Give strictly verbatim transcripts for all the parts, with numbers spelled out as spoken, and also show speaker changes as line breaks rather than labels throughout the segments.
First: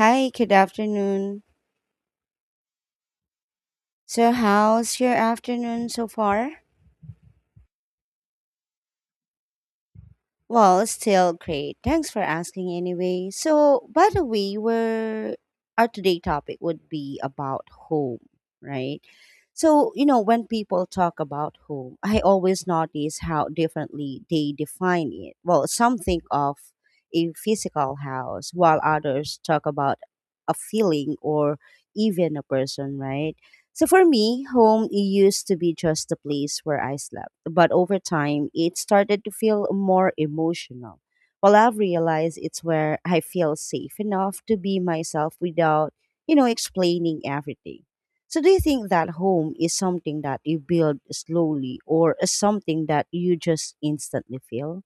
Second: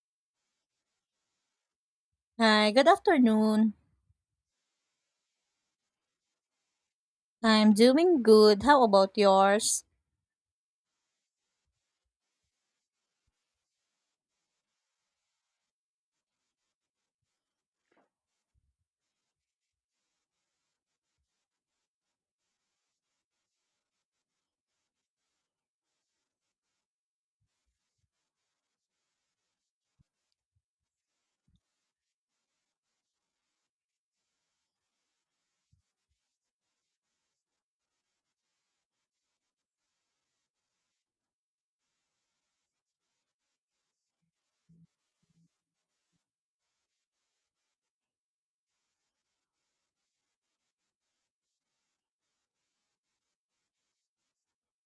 Hi, good afternoon.
Hi, good afternoon.
So, how's your afternoon so far?
I'm doing good. How about yours?
Well, still great. Thanks for asking anyway. So, by the way, we're, our today topic would be about home, right? So, you know, when people talk about home, I always notice how differently they define it. Well, some think of a physical house, while others talk about a feeling or even a person, right? So for me, home used to be just a place where I slept, but over time, it started to feel more emotional. Well, I've realized it's where I feel safe enough to be myself without, you know, explaining everything. So do you think that home is something that you build slowly or something that you just instantly feel?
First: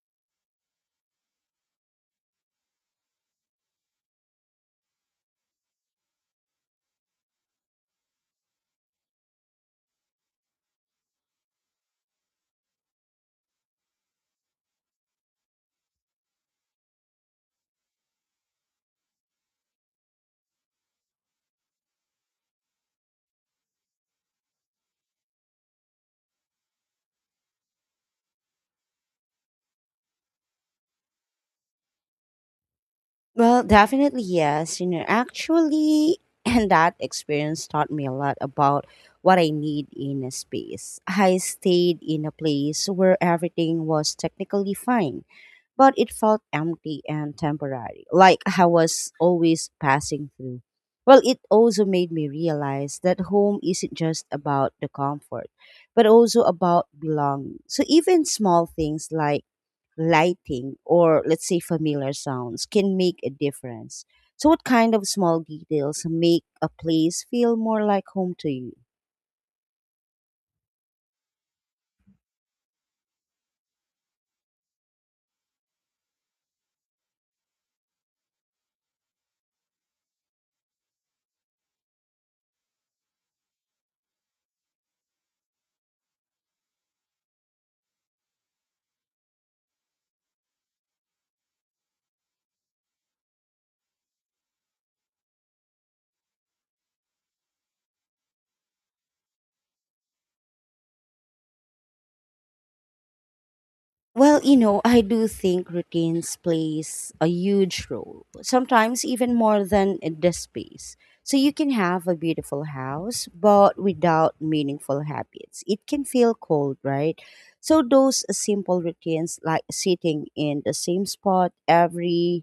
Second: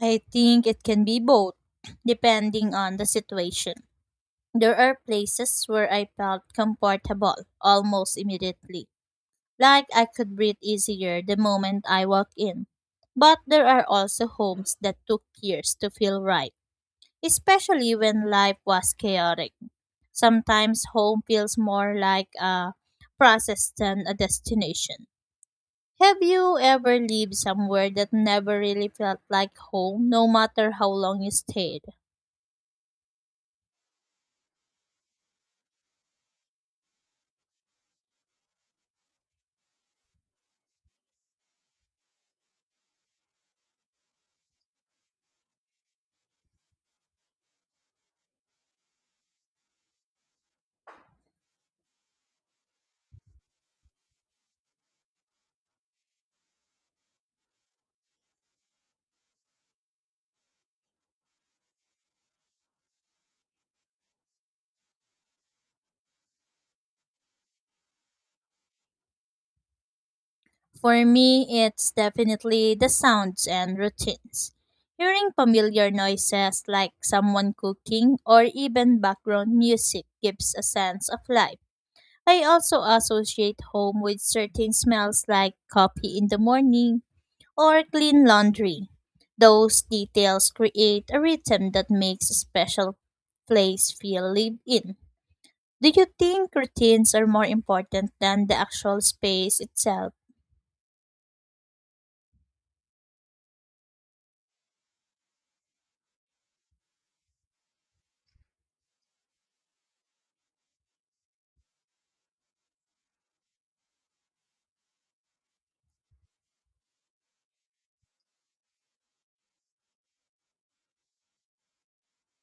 I think it can be both, depending on the situation. There are places where I felt comfortable almost immediately, like I could breathe easier the moment I walk in. But there are also homes that took years to feel right, especially when life was chaotic. Sometimes home feels more like a process than a destination. Have you ever lived somewhere that never really felt like home, no matter how long you stayed?
Well, definitely yes. You know, actually, and that experience taught me a lot about what I need in a space. I stayed in a place where everything was technically fine, but it felt empty and temporary, like I was always passing through. Well, it also made me realize that home isn't just about the comfort, but also about belonging. So even small things like lighting, or let's say familiar sounds can make a difference. So, what kind of small details make a place feel more like home to you?
For me, it's definitely the sounds and routines. Hearing familiar noises like someone cooking or even background music gives a sense of life. I also associate home with certain smells like coffee in the morning or clean laundry. Those details create a rhythm that makes a special place feel lived in. Do you think routines are more important than the actual space itself?
Well, you know, I do think routines plays a huge role, sometimes even more than the space. So you can have a beautiful house, but without meaningful habits. It can feel cold, right? So those simple routines like sitting in the same spot every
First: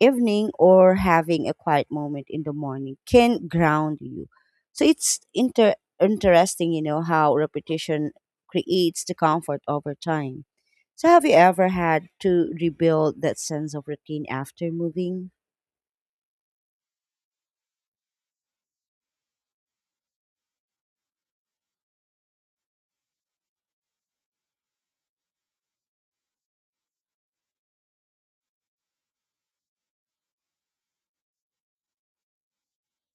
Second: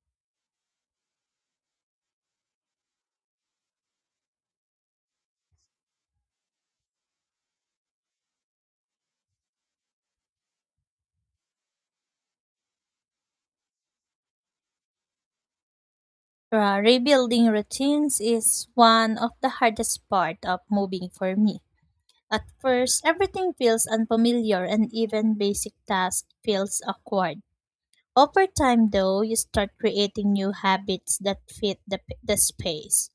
evening or having a quiet moment in the morning can ground you. So it's inter- interesting, you know, how repetition creates the comfort over time. So have you ever had to rebuild that sense of routine after moving?
Uh, rebuilding routines is one of the hardest part of moving for me. At first, everything feels unfamiliar and even basic tasks feels awkward. Over time though, you start creating new habits that fit the, the space.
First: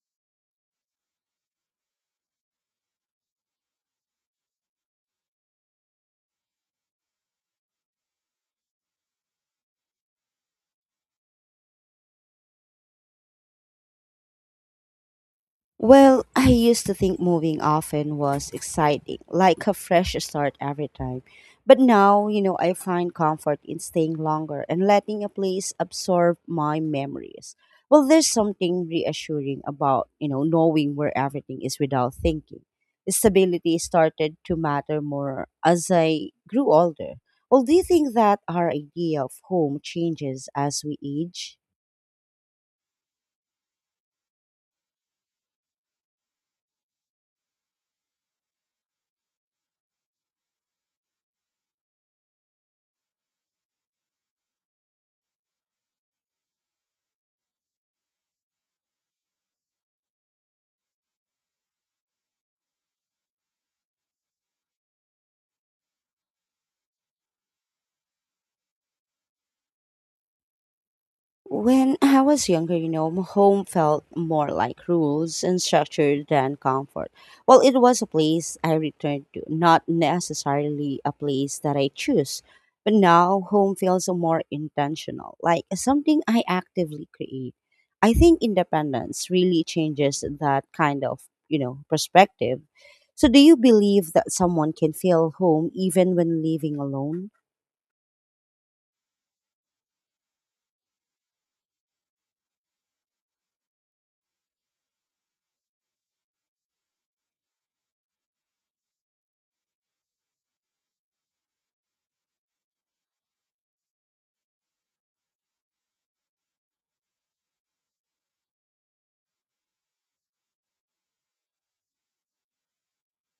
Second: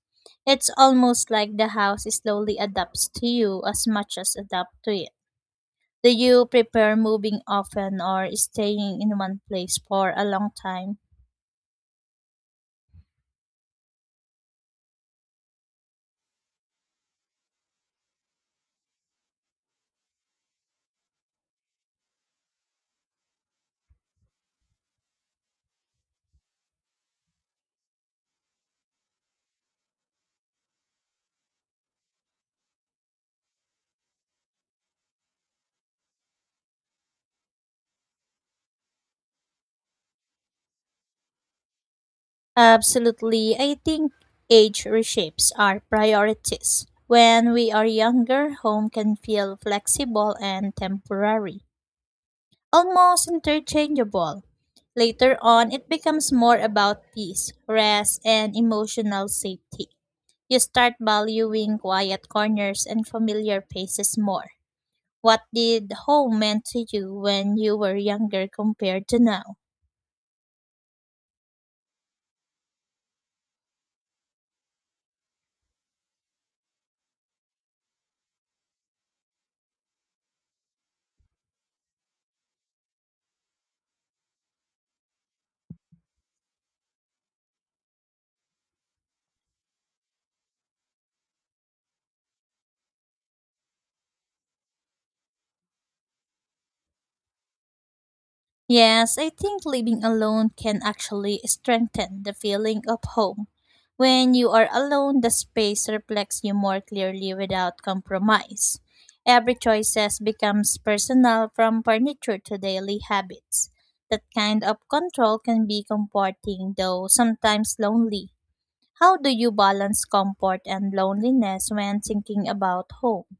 It's almost like the house slowly adapts to you as much as adapt to it. Do you prefer moving often or staying in one place for a long time?
Well, I used to think moving often was exciting, like a fresh start every time. But now, you know, I find comfort in staying longer and letting a place absorb my memories. Well, there's something reassuring about, you know, knowing where everything is without thinking. Stability started to matter more as I grew older. Well, do you think that our idea of home changes as we age?
Absolutely. I think age reshapes our priorities. When we are younger, home can feel flexible and temporary, almost interchangeable. Later on, it becomes more about peace, rest, and emotional safety. You start valuing quiet corners and familiar faces more. What did home meant to you when you were younger compared to now?
When I was younger, you know, m- home felt more like rules and structure than comfort. Well, it was a place I returned to, not necessarily a place that I choose. But now, home feels more intentional, like something I actively create. I think independence really changes that kind of, you know, perspective. So, do you believe that someone can feel home even when living alone?
Yes, I think living alone can actually strengthen the feeling of home. When you are alone, the space reflects you more clearly without compromise. Every choices becomes personal from furniture to daily habits. That kind of control can be comforting though sometimes lonely. How do you balance comfort and loneliness when thinking about home?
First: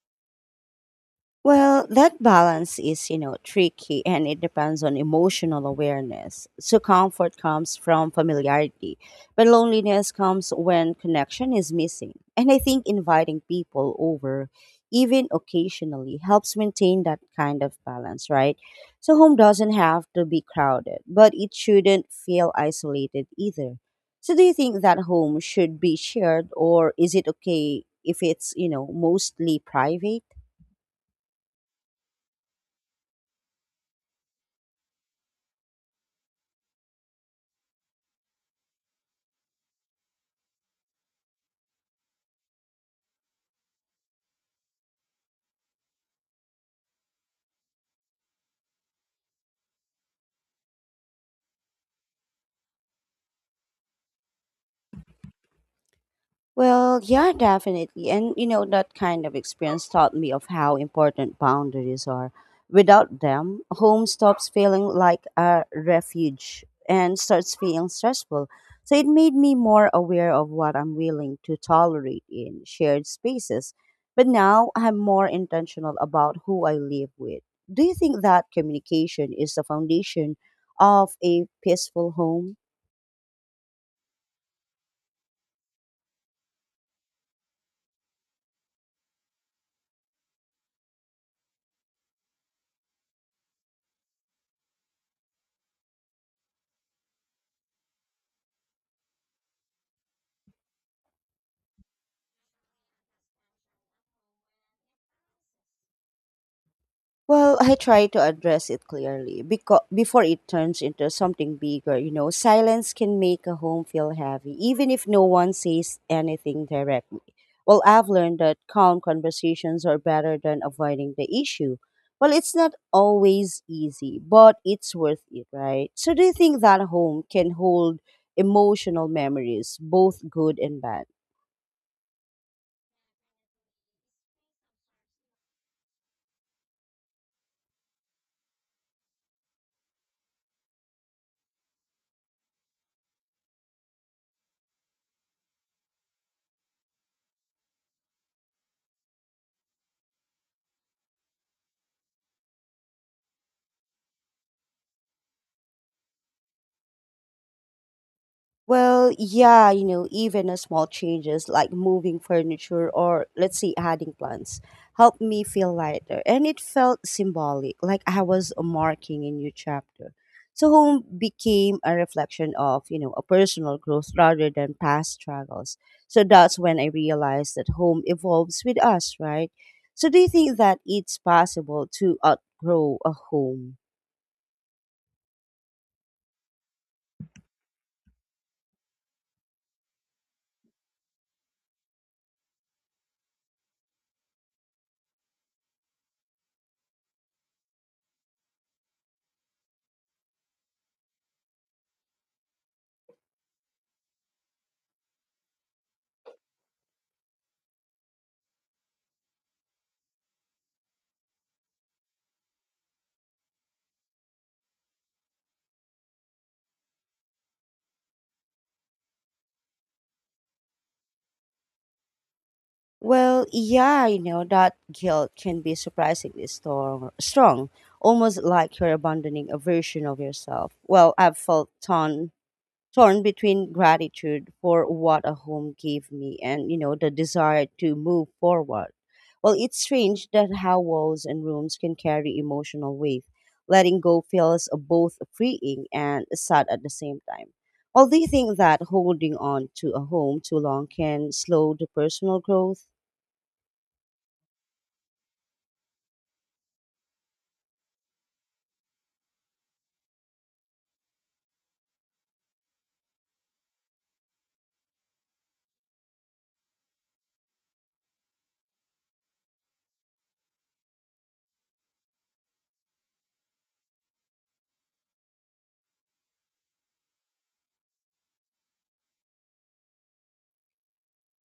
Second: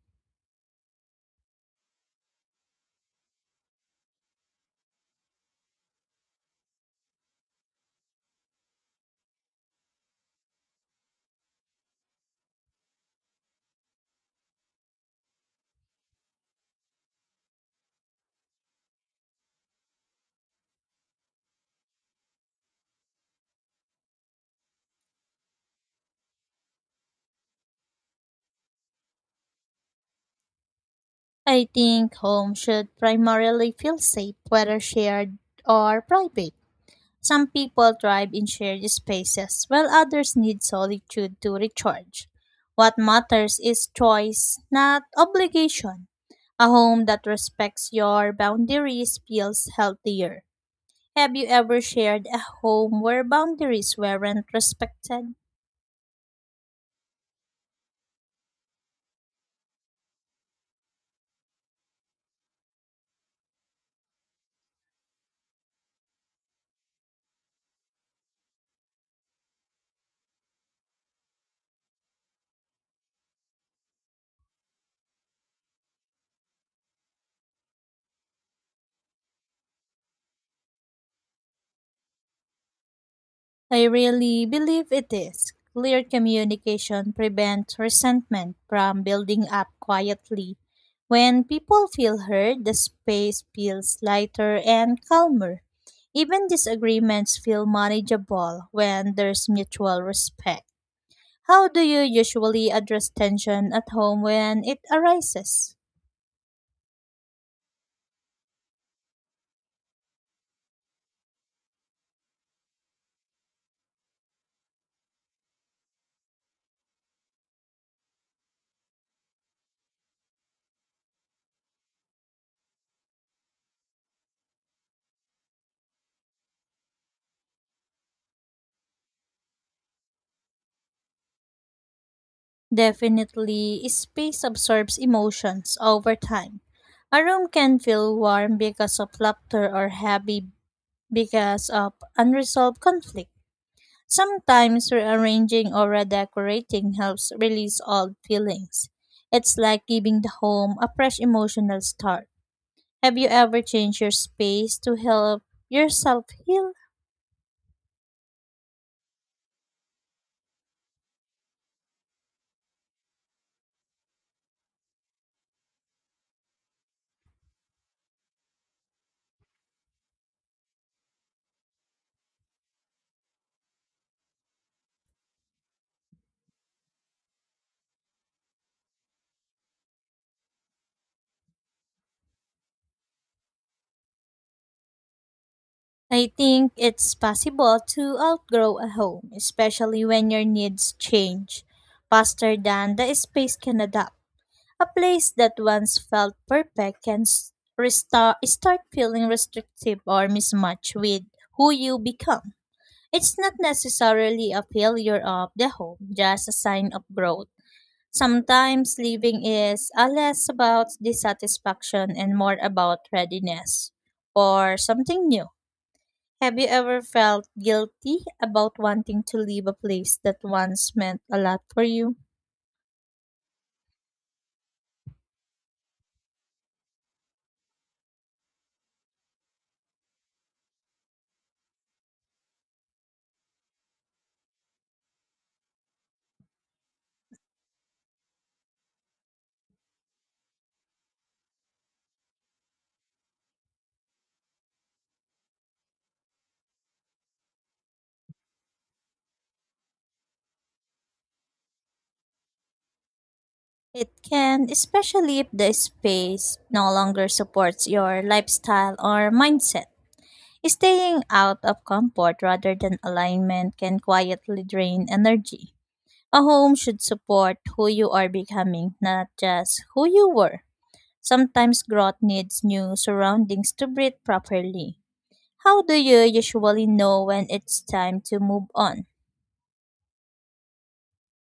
Well, that balance is, you know, tricky and it depends on emotional awareness. So comfort comes from familiarity, but loneliness comes when connection is missing. And I think inviting people over, even occasionally, helps maintain that kind of balance, right? So home doesn't have to be crowded, but it shouldn't feel isolated either. So do you think that home should be shared or is it okay if it's, you know, mostly private?
I think home should primarily feel safe, whether shared or private. Some people thrive in shared spaces, while others need solitude to recharge. What matters is choice, not obligation. A home that respects your boundaries feels healthier. Have you ever shared a home where boundaries weren't respected?
Well, yeah, definitely. And you know, that kind of experience taught me of how important boundaries are. Without them, home stops feeling like a refuge and starts feeling stressful. So it made me more aware of what I'm willing to tolerate in shared spaces. But now I'm more intentional about who I live with. Do you think that communication is the foundation of a peaceful home?
I really believe it is. Clear communication prevents resentment from building up quietly. When people feel heard, the space feels lighter and calmer. Even disagreements feel manageable when there's mutual respect. How do you usually address tension at home when it arises?
Well, I try to address it clearly because before it turns into something bigger, you know, silence can make a home feel heavy, even if no one says anything directly. Well, I've learned that calm conversations are better than avoiding the issue. Well, it's not always easy, but it's worth it, right? So, do you think that home can hold emotional memories, both good and bad?
Definitely, space absorbs emotions over time. A room can feel warm because of laughter or heavy because of unresolved conflict. Sometimes rearranging or redecorating helps release old feelings. It's like giving the home a fresh emotional start. Have you ever changed your space to help yourself heal?
Well, yeah, you know, even a small changes like moving furniture or let's say adding plants helped me feel lighter. And it felt symbolic, like I was marking a new chapter. So home became a reflection of, you know, a personal growth rather than past struggles. So that's when I realized that home evolves with us, right? So do you think that it's possible to outgrow a home?
I think it's possible to outgrow a home, especially when your needs change faster than the space can adapt. A place that once felt perfect can s- resta- start feeling restrictive or mismatched with who you become. It's not necessarily a failure of the home, just a sign of growth. Sometimes living is a less about dissatisfaction and more about readiness for something new. Have you ever felt guilty about wanting to leave a place that once meant a lot for you?
Well, yeah, I know that guilt can be surprisingly strong, strong, almost like you're abandoning a version of yourself. Well, I've felt torn, torn between gratitude for what a home gave me and, you know, the desire to move forward. Well, it's strange that how walls and rooms can carry emotional weight. Letting go feels both freeing and sad at the same time. Well, do you think that holding on to a home too long can slow the personal growth?
It can, especially if the space no longer supports your lifestyle or mindset. Staying out of comfort rather than alignment can quietly drain energy. A home should support who you are becoming, not just who you were. Sometimes growth needs new surroundings to breathe properly. How do you usually know when it's time to move on?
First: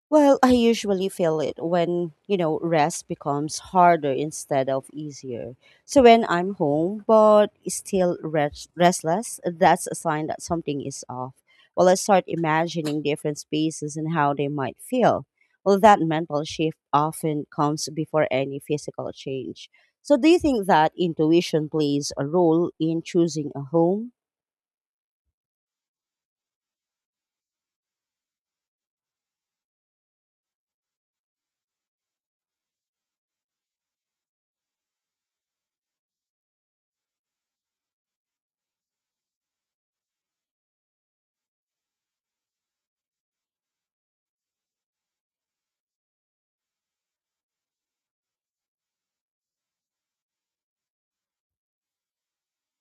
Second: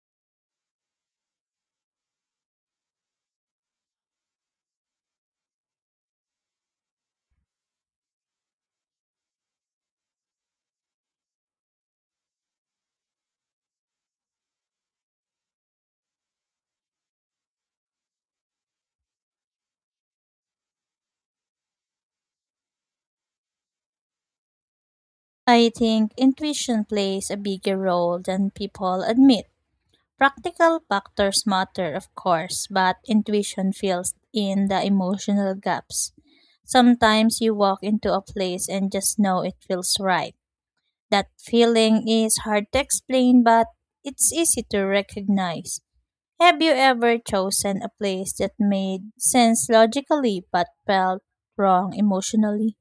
Well, I usually feel it when, you know, rest becomes harder instead of easier. So when I'm home but still rest- restless, that's a sign that something is off. Well, I start imagining different spaces and how they might feel. Well, that mental shift often comes before any physical change. So do you think that intuition plays a role in choosing a home?
I think intuition plays a bigger role than people admit. Practical factors matter, of course, but intuition fills in the emotional gaps. Sometimes you walk into a place and just know it feels right. That feeling is hard to explain, but it's easy to recognize. Have you ever chosen a place that made sense logically but felt wrong emotionally?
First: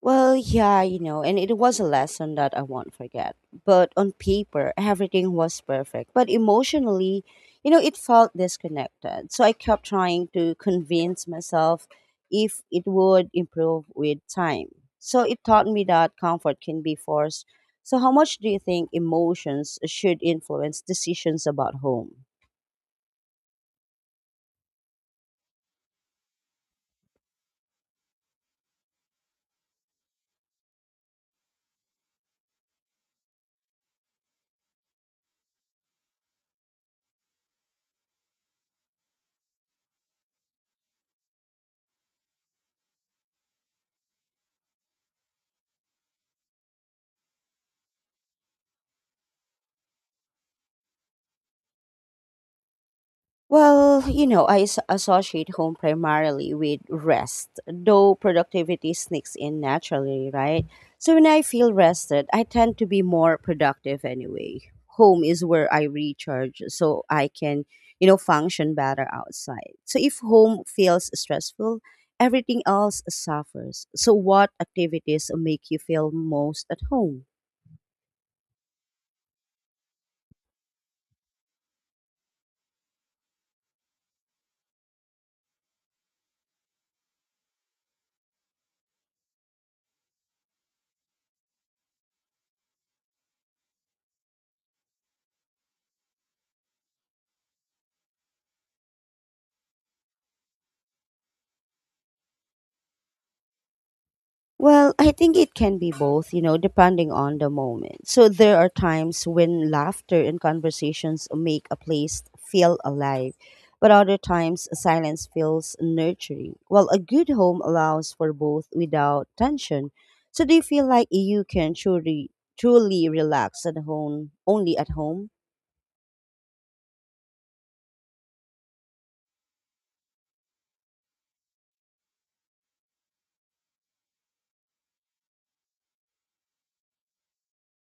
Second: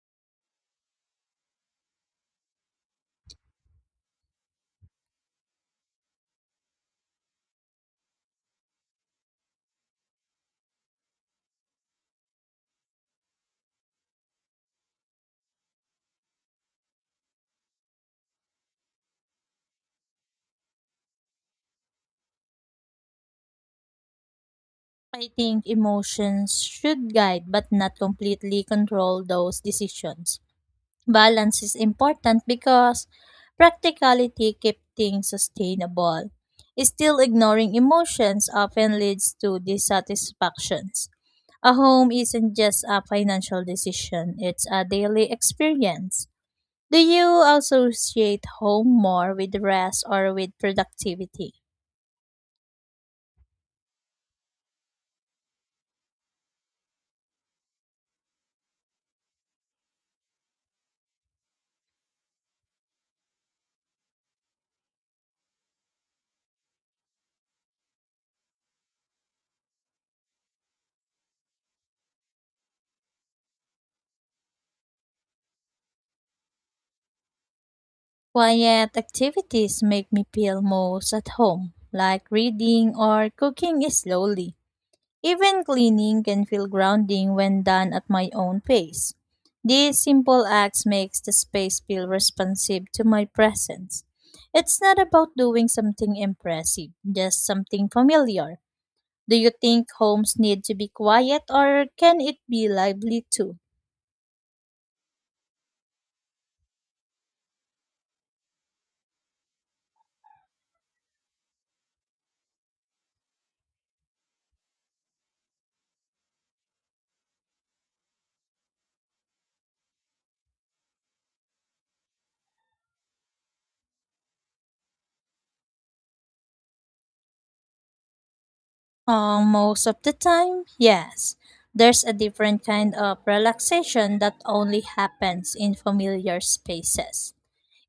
Well, yeah, you know, and it was a lesson that I won't forget. But on paper, everything was perfect. But emotionally, you know, it felt disconnected. So I kept trying to convince myself if it would improve with time. So it taught me that comfort can be forced. So, how much do you think emotions should influence decisions about home?
I think emotions should guide but not completely control those decisions. Balance is important because practicality keeps things sustainable. Still ignoring emotions often leads to dissatisfactions. A home isn't just a financial decision, it's a daily experience. Do you associate home more with rest or with productivity?
Well, you know, I as- associate home primarily with rest, though productivity sneaks in naturally, right? So when I feel rested, I tend to be more productive anyway. Home is where I recharge so I can, you know, function better outside. So if home feels stressful, everything else suffers. So what activities make you feel most at home?
Quiet activities make me feel most at home, like reading or cooking slowly. Even cleaning can feel grounding when done at my own pace. These simple acts makes the space feel responsive to my presence. It's not about doing something impressive, just something familiar. Do you think homes need to be quiet or can it be lively too?
Well, I think it can be both, you know, depending on the moment. So there are times when laughter and conversations make a place feel alive, but other times silence feels nurturing. Well, a good home allows for both without tension. So do you feel like you can truly truly relax at home only at home?
Uh, most of the time, yes. There's a different kind of relaxation that only happens in familiar spaces.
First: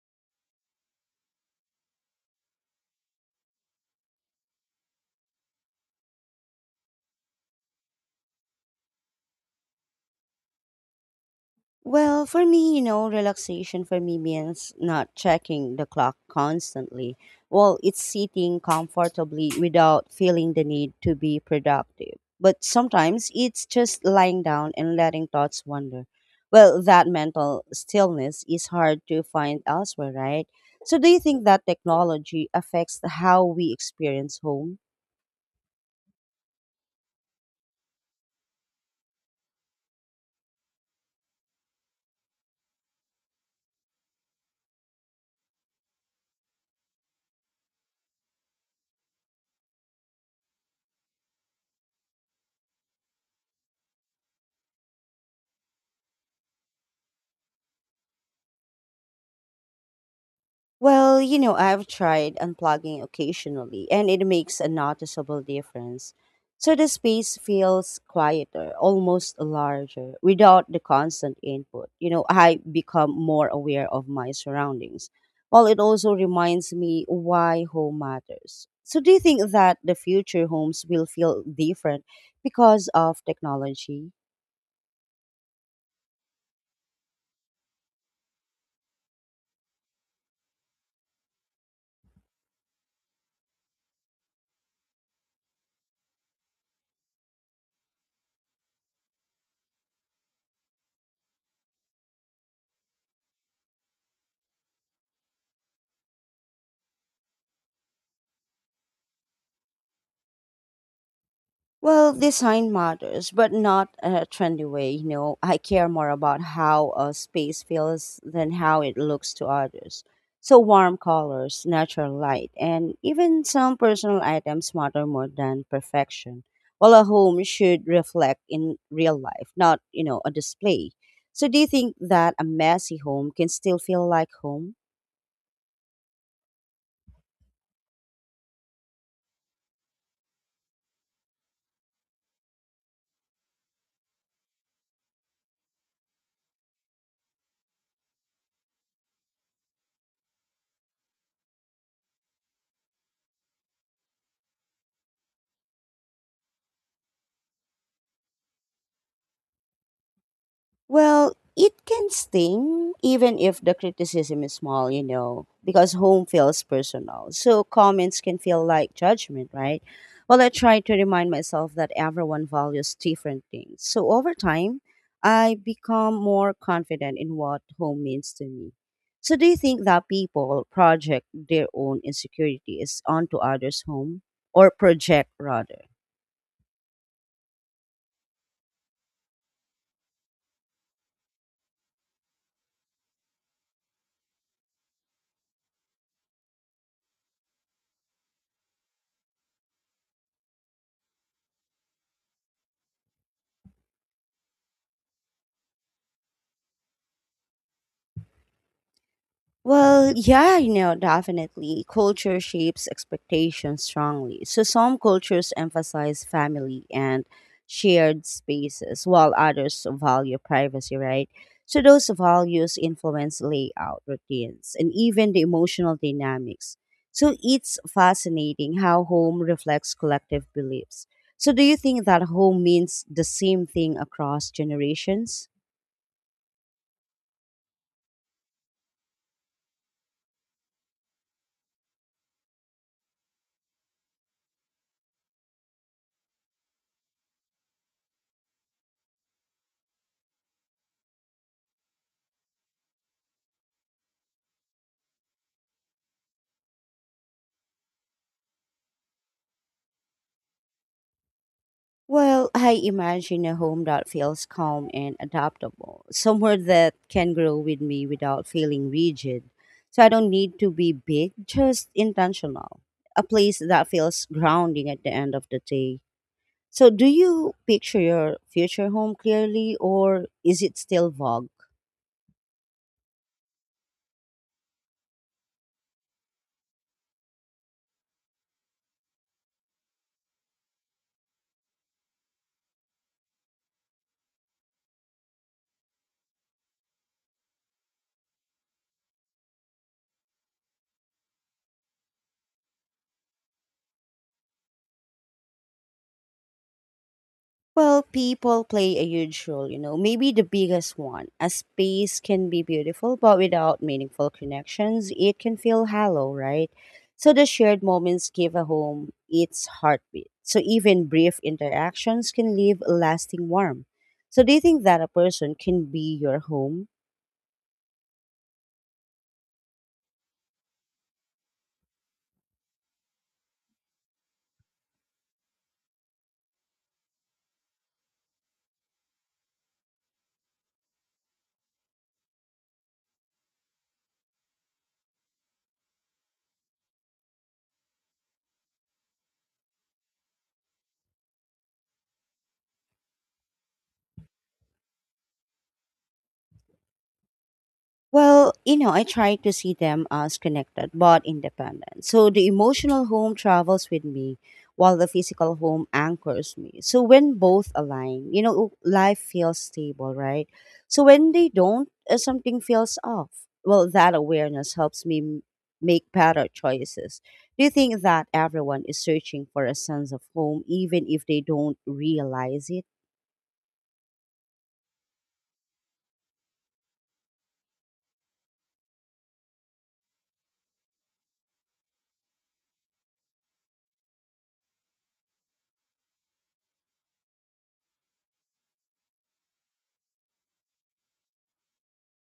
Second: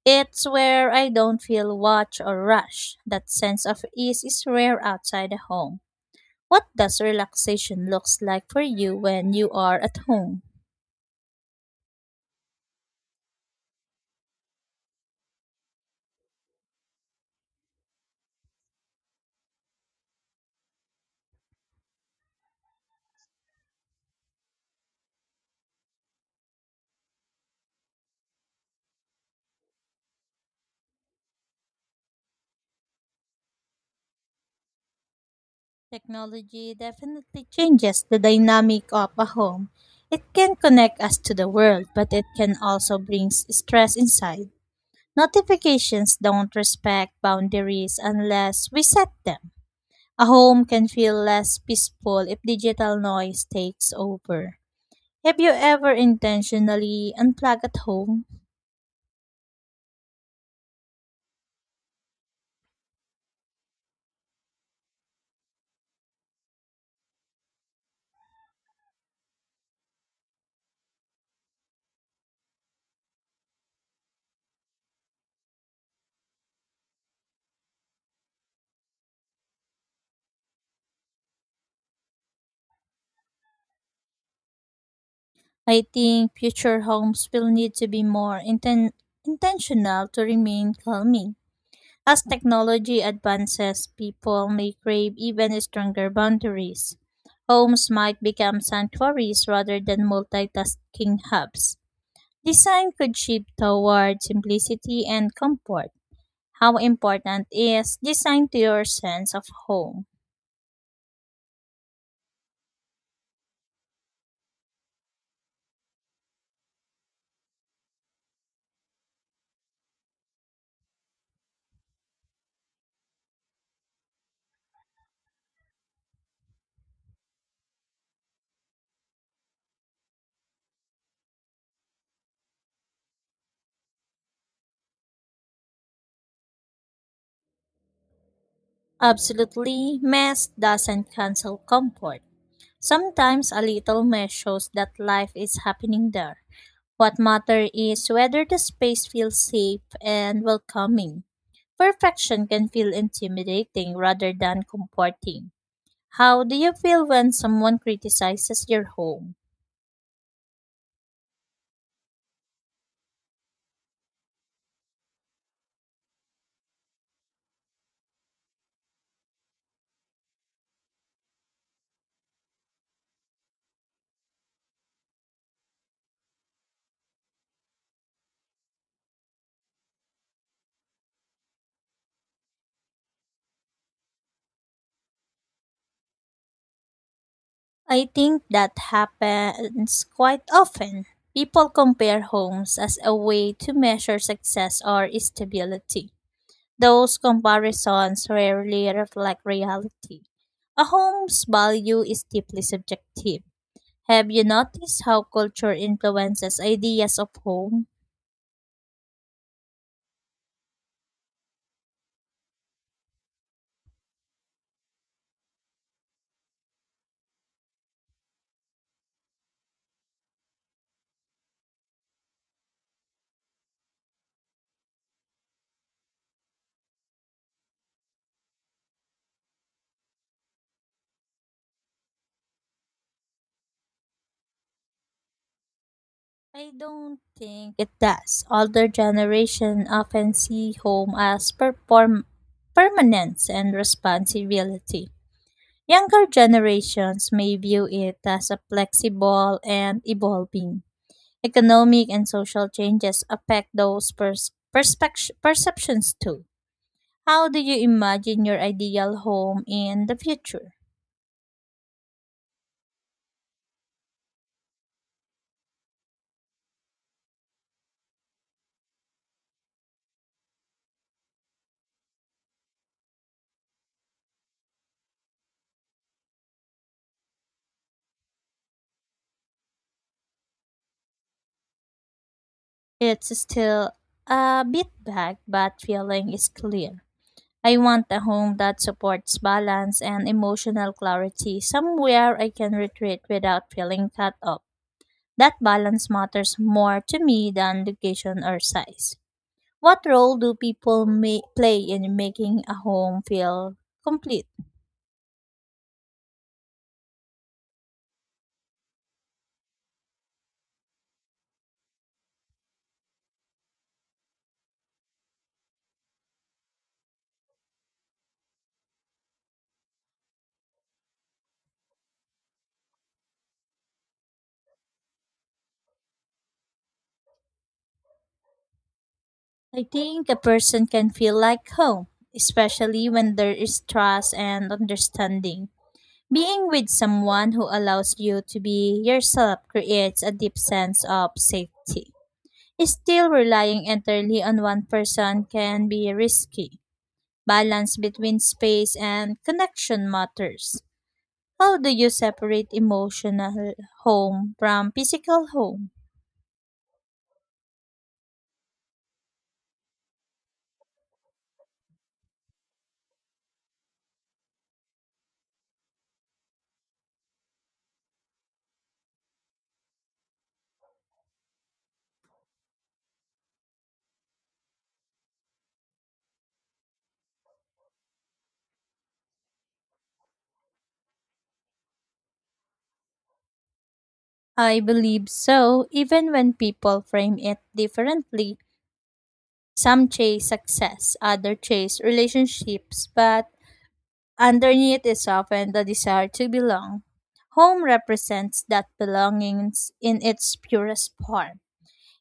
It's where I don't feel watched or rushed. That sense of ease is rare outside the home. What does relaxation looks like for you when you are at home?
Well, for me, you know, relaxation for me means not checking the clock constantly. Well, it's sitting comfortably without feeling the need to be productive. But sometimes it's just lying down and letting thoughts wander. Well, that mental stillness is hard to find elsewhere, right? So, do you think that technology affects how we experience home?
Technology definitely changes the dynamic of a home. It can connect us to the world, but it can also bring s- stress inside. Notifications don't respect boundaries unless we set them. A home can feel less peaceful if digital noise takes over. Have you ever intentionally unplugged at home?
Well, you know, I've tried unplugging occasionally, and it makes a noticeable difference. So the space feels quieter, almost larger, without the constant input. You know, I become more aware of my surroundings. While it also reminds me why home matters. So, do you think that the future homes will feel different because of technology?
I think future homes will need to be more inten- intentional to remain calming. As technology advances, people may crave even stronger boundaries. Homes might become sanctuaries rather than multitasking hubs. Design could shift toward simplicity and comfort. How important is design to your sense of home?
Well, design matters, but not in a trendy way. You know, I care more about how a space feels than how it looks to others. So, warm colors, natural light, and even some personal items matter more than perfection. Well, a home should reflect in real life, not, you know, a display. So, do you think that a messy home can still feel like home?
Absolutely, mess doesn't cancel comfort. Sometimes a little mess shows that life is happening there. What matters is whether the space feels safe and welcoming. Perfection can feel intimidating rather than comforting. How do you feel when someone criticizes your home?
Well, it can sting even if the criticism is small, you know, because home feels personal. So comments can feel like judgment, right? Well, I try to remind myself that everyone values different things. So over time, I become more confident in what home means to me. So do you think that people project their own insecurities onto others' home or project rather?
I think that happens quite often. People compare homes as a way to measure success or stability. Those comparisons rarely reflect reality. A home's value is deeply subjective. Have you noticed how culture influences ideas of home?
Well, yeah, you know, definitely. Culture shapes expectations strongly. So some cultures emphasize family and shared spaces, while others value privacy, right? So those values influence layout, routines, and even the emotional dynamics. So it's fascinating how home reflects collective beliefs. So do you think that home means the same thing across generations?
I don't think it does. Older generation often see home as perform- permanence and responsibility. Younger generations may view it as a flexible and evolving. Economic and social changes affect those pers- perspec- perceptions too. How do you imagine your ideal home in the future?
Well, I imagine a home that feels calm and adaptable, somewhere that can grow with me without feeling rigid. So I don't need to be big, just intentional. A place that feels grounding at the end of the day. So, do you picture your future home clearly, or is it still vague?
It's still a bit vague, but feeling is clear. I want a home that supports balance and emotional clarity, somewhere I can retreat without feeling cut off. That balance matters more to me than location or size. What role do people may play in making a home feel complete?
Well, people play a huge role, you know, maybe the biggest one. A space can be beautiful, but without meaningful connections, it can feel hollow, right? So the shared moments give a home its heartbeat. So even brief interactions can leave a lasting warmth. So do you think that a person can be your home?
I think a person can feel like home, especially when there is trust and understanding. Being with someone who allows you to be yourself creates a deep sense of safety. Still relying entirely on one person can be risky. Balance between space and connection matters. How do you separate emotional home from physical home?
Well, you know, I try to see them as connected but independent. So the emotional home travels with me while the physical home anchors me. So when both align, you know, life feels stable, right? So when they don't, uh, something feels off. Well, that awareness helps me m- make better choices. Do you think that everyone is searching for a sense of home even if they don't realize it?
I believe so, even when people frame it differently. Some chase success, others chase relationships, but underneath is often the desire to belong. Home represents that belonging in its purest form.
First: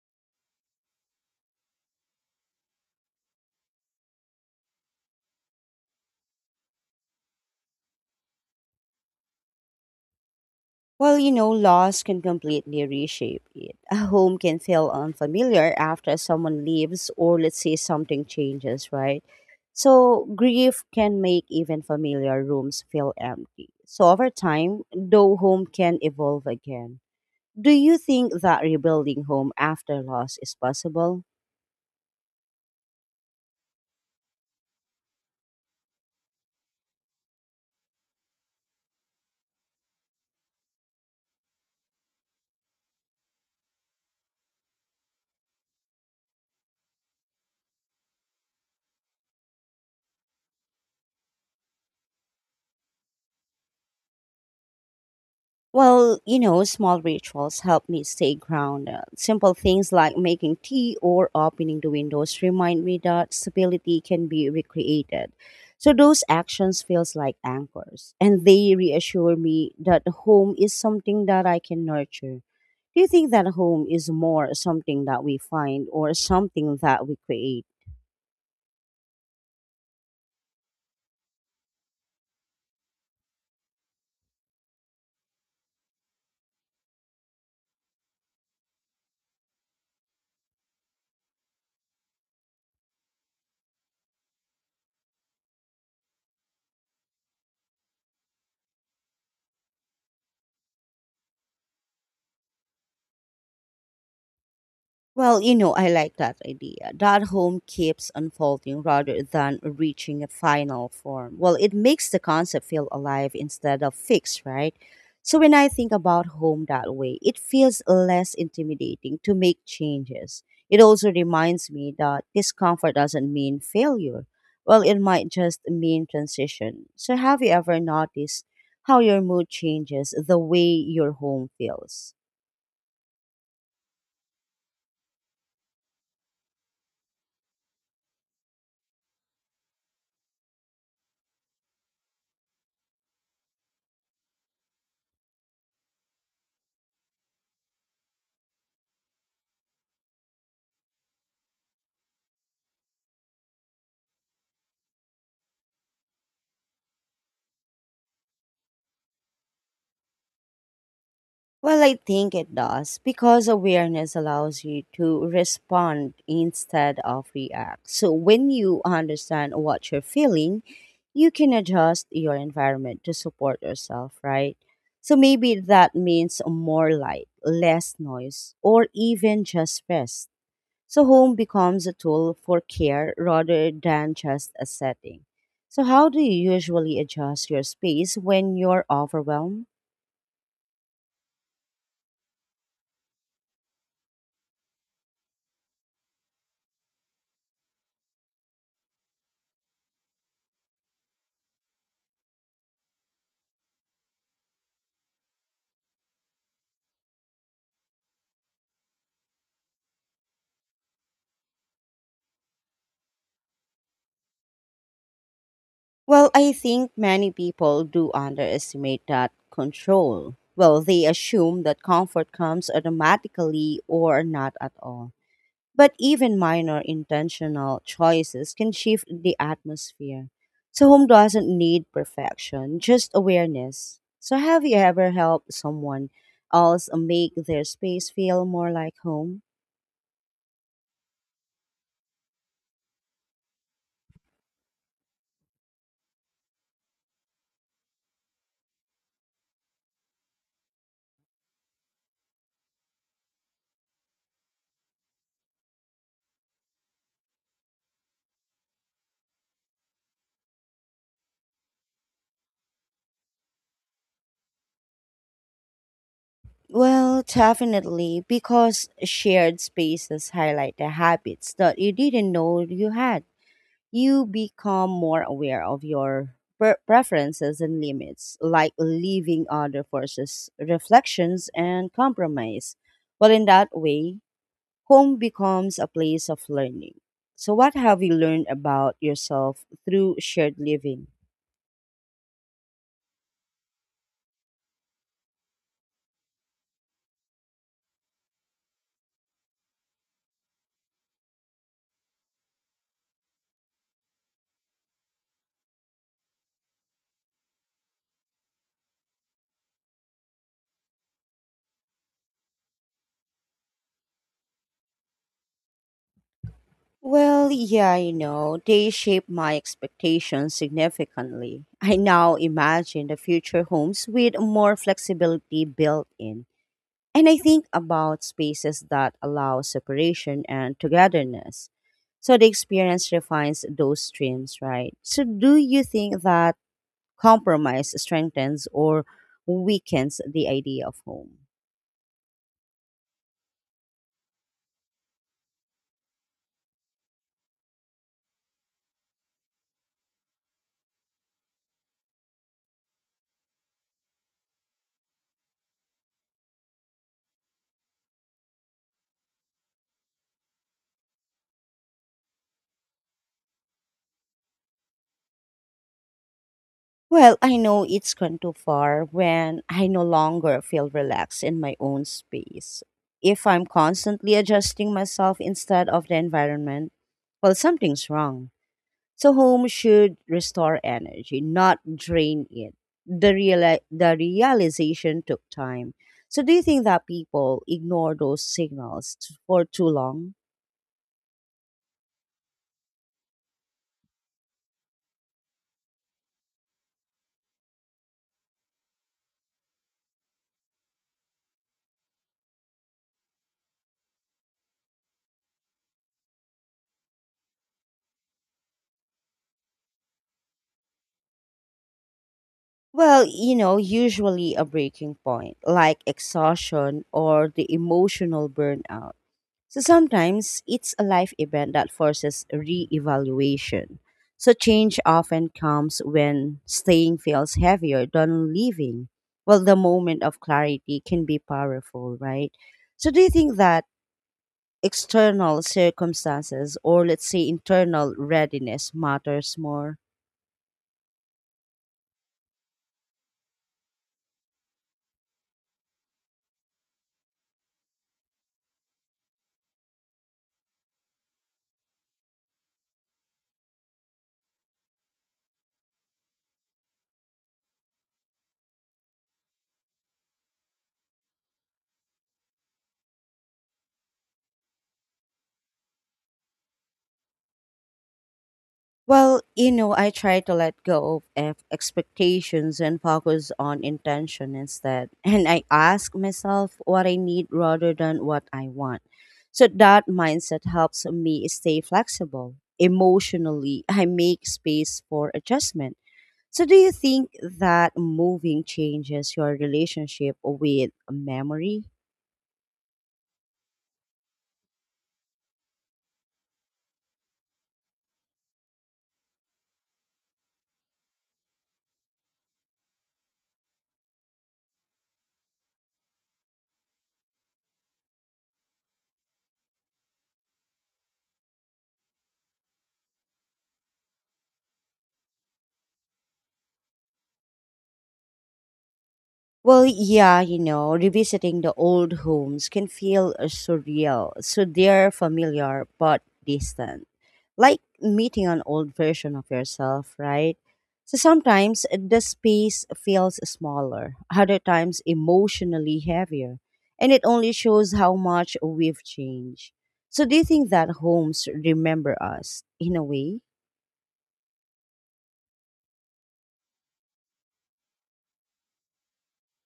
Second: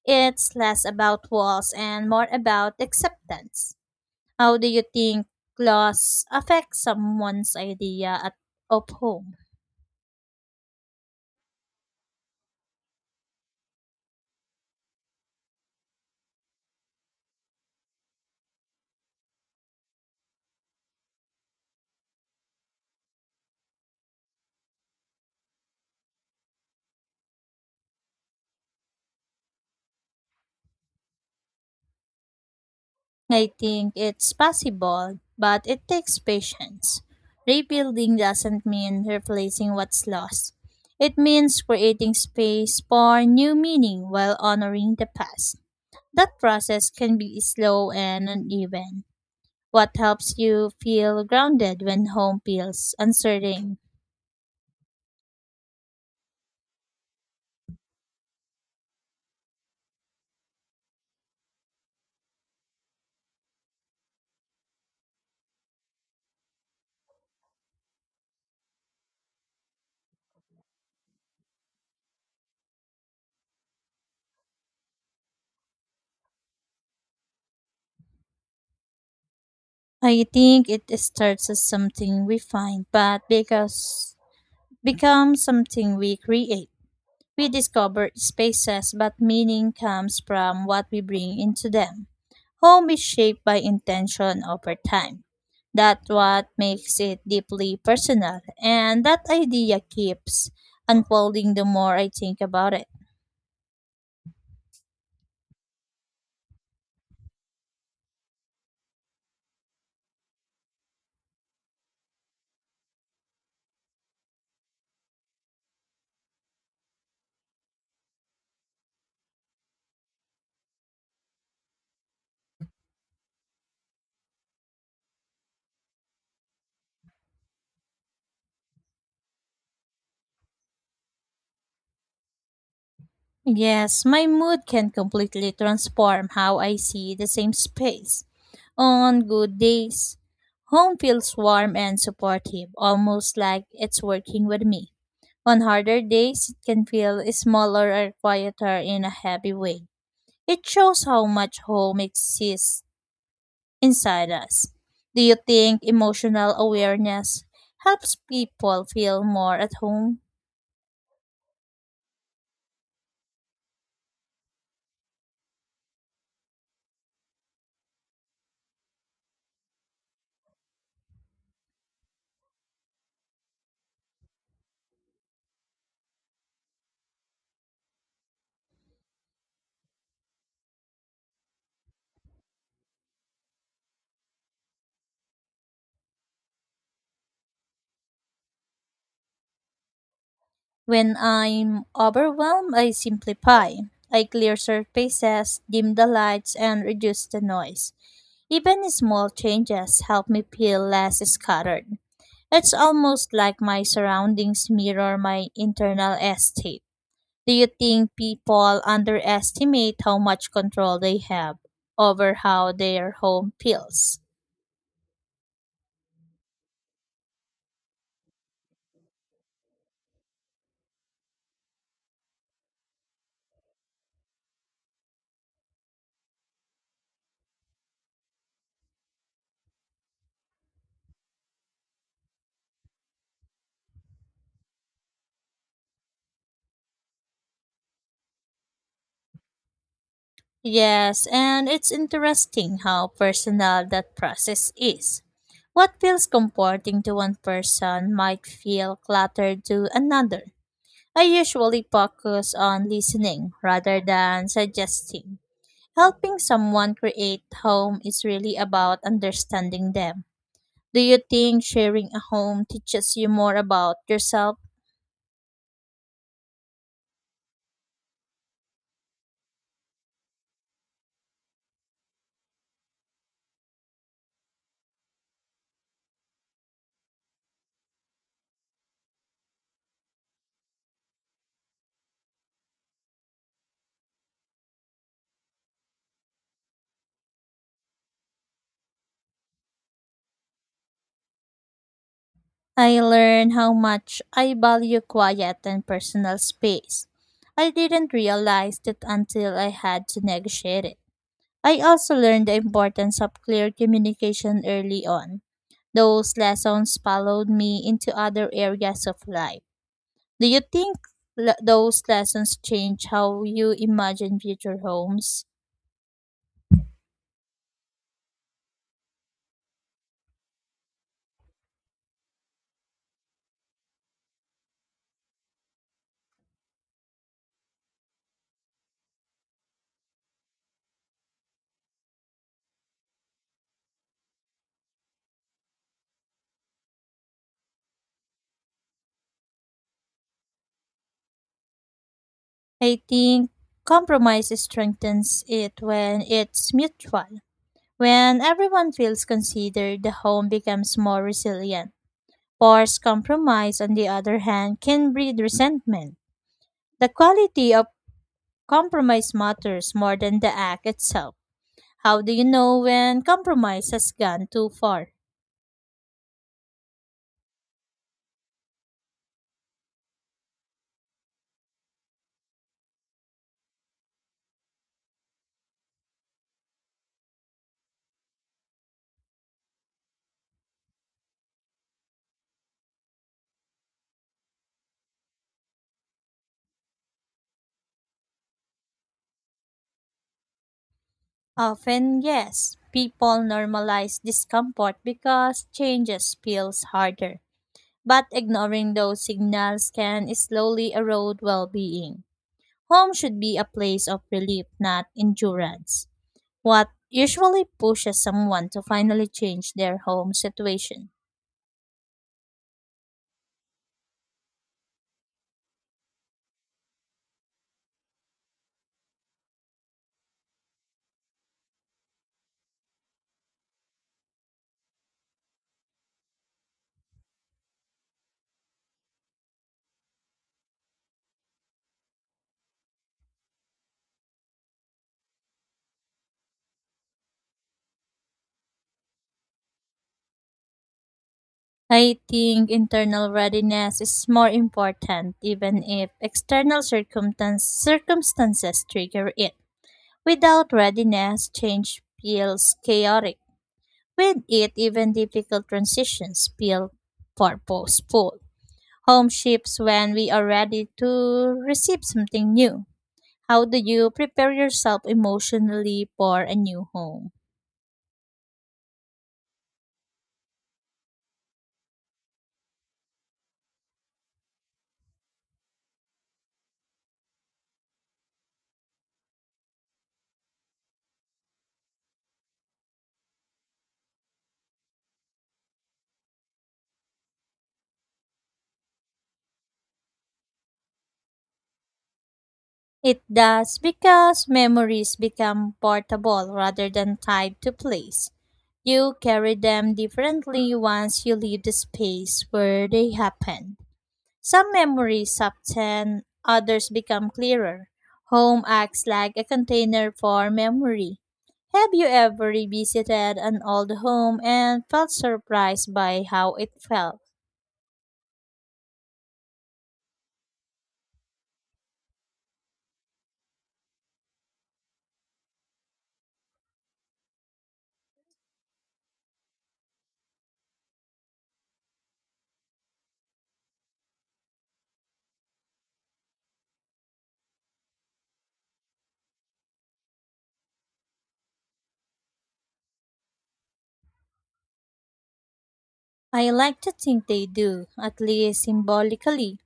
It's less about walls and more about acceptance. How do you think loss affects someone's idea at, of home?
Well, you know, loss can completely reshape it. A home can feel unfamiliar after someone leaves, or let's say something changes, right? So grief can make even familiar rooms feel empty. So over time, though, home can evolve again. Do you think that rebuilding home after loss is possible?
I think it's possible, but it takes patience. Rebuilding doesn't mean replacing what's lost. It means creating space for new meaning while honoring the past. That process can be slow and uneven. What helps you feel grounded when home feels uncertain?
Well, you know, small rituals help me stay grounded. Simple things like making tea or opening the windows remind me that stability can be recreated. So those actions feels like anchors, and they reassure me that home is something that I can nurture. Do you think that home is more something that we find or something that we create?
I think it starts as something we find, but because becomes something we create. We discover spaces, but meaning comes from what we bring into them. Home is shaped by intention over time. That's what makes it deeply personal, and that idea keeps unfolding the more I think about it.
Well, you know, I like that idea. That home keeps unfolding rather than reaching a final form. Well, it makes the concept feel alive instead of fixed, right? So when I think about home that way, it feels less intimidating to make changes. It also reminds me that discomfort doesn't mean failure. Well, it might just mean transition. So have you ever noticed how your mood changes the way your home feels?
Yes, my mood can completely transform how I see the same space. On good days, home feels warm and supportive, almost like it's working with me. On harder days, it can feel smaller or quieter in a heavy way. It shows how much home exists inside us. Do you think emotional awareness helps people feel more at home?
Well, I think it does, because awareness allows you to respond instead of react. So when you understand what you're feeling, you can adjust your environment to support yourself, right? So maybe that means more light, less noise, or even just rest. So home becomes a tool for care rather than just a setting. So how do you usually adjust your space when you're overwhelmed?
When I'm overwhelmed, I simplify. I clear surfaces, dim the lights, and reduce the noise. Even small changes help me feel less scattered. It's almost like my surroundings mirror my internal state. Do you think people underestimate how much control they have over how their home feels?
Well, I think many people do underestimate that control. Well, they assume that comfort comes automatically or not at all. But even minor intentional choices can shift the atmosphere. So home doesn't need perfection, just awareness. So have you ever helped someone else make their space feel more like home?
Yes, and it's interesting how personal that process is. What feels comforting to one person might feel cluttered to another. I usually focus on listening rather than suggesting. Helping someone create home is really about understanding them. Do you think sharing a home teaches you more about yourself?
Well, definitely, because shared spaces highlight the habits that you didn't know you had. You become more aware of your pre- preferences and limits, like leaving other forces, reflections, and compromise. Well, in that way, home becomes a place of learning. So what have you learned about yourself through shared living?
I learned how much I value quiet and personal space. I didn't realize it until I had to negotiate it. I also learned the importance of clear communication early on. Those lessons followed me into other areas of life. Do you think le- those lessons change how you imagine future homes?
Well, yeah, you know, they shape my expectations significantly. I now imagine the future homes with more flexibility built in. And I think about spaces that allow separation and togetherness. So the experience refines those streams, right? So do you think that compromise strengthens or weakens the idea of home?
I think compromise strengthens it when it's mutual. When everyone feels considered, the home becomes more resilient. Forced compromise, on the other hand, can breed resentment. The quality of compromise matters more than the act itself. How do you know when compromise has gone too far?
Well, I know it's gone too far when I no longer feel relaxed in my own space. If I'm constantly adjusting myself instead of the environment, well, something's wrong. So home should restore energy, not drain it. The real the realization took time. So do you think that people ignore those signals t- for too long?
Often, yes. People normalize discomfort because changes feels harder. But ignoring those signals can slowly erode well-being. Home should be a place of relief, not endurance. What usually pushes someone to finally change their home situation?
Well, you know, usually a breaking point, like exhaustion or the emotional burnout. So sometimes it's a life event that forces re-evaluation. So change often comes when staying feels heavier than leaving. Well, the moment of clarity can be powerful, right? So do you think that external circumstances or, let's say, internal readiness matters more?
I think internal readiness is more important even if external circumstance, circumstances trigger it. Without readiness, change feels chaotic. With it, even difficult transitions feel purposeful. Home shifts when we are ready to receive something new. How do you prepare yourself emotionally for a new home?
Well, you know, I try to let go of ex- expectations and focus on intention instead. And I ask myself what I need rather than what I want. So that mindset helps me stay flexible. Emotionally, I make space for adjustment. So do you think that moving changes your relationship with memory?
It does because memories become portable rather than tied to place. You carry them differently once you leave the space where they happened. Some memories subtend, others become clearer. Home acts like a container for memory. Have you ever revisited an old home and felt surprised by how it felt?
Well, yeah, you know, revisiting the old homes can feel uh, surreal. So they're familiar but distant. Like meeting an old version of yourself, right? So sometimes uh, the space feels smaller, other times emotionally heavier. And it only shows how much we've changed. So do you think that homes remember us in a way?
I like to think they do, at least symbolically.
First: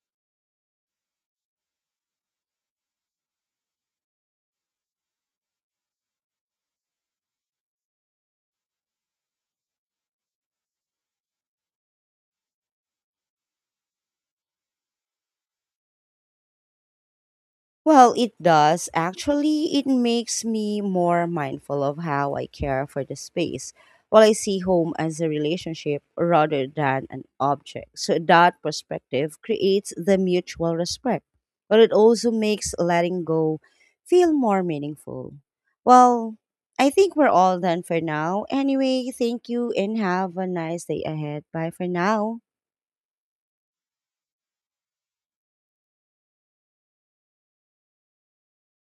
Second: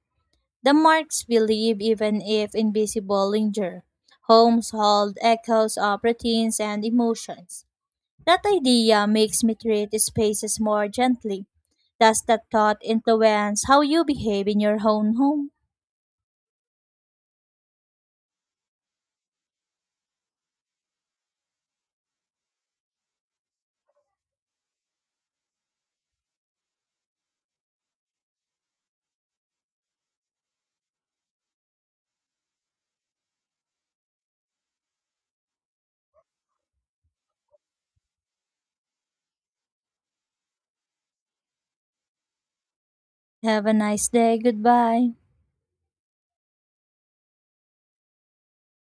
The marks we leave, even if invisible, linger. Homes hold echoes of routines and emotions. That idea makes me treat spaces more gently. Does that thought influence how you behave in your own home?
Well, it does. Actually, it makes me more mindful of how I care for the space. While I see home as a relationship rather than an object. So that perspective creates the mutual respect, but it also makes letting go feel more meaningful. Well, I think we're all done for now. Anyway, thank you and have a nice day ahead. Bye for now.
Have a nice day. Goodbye.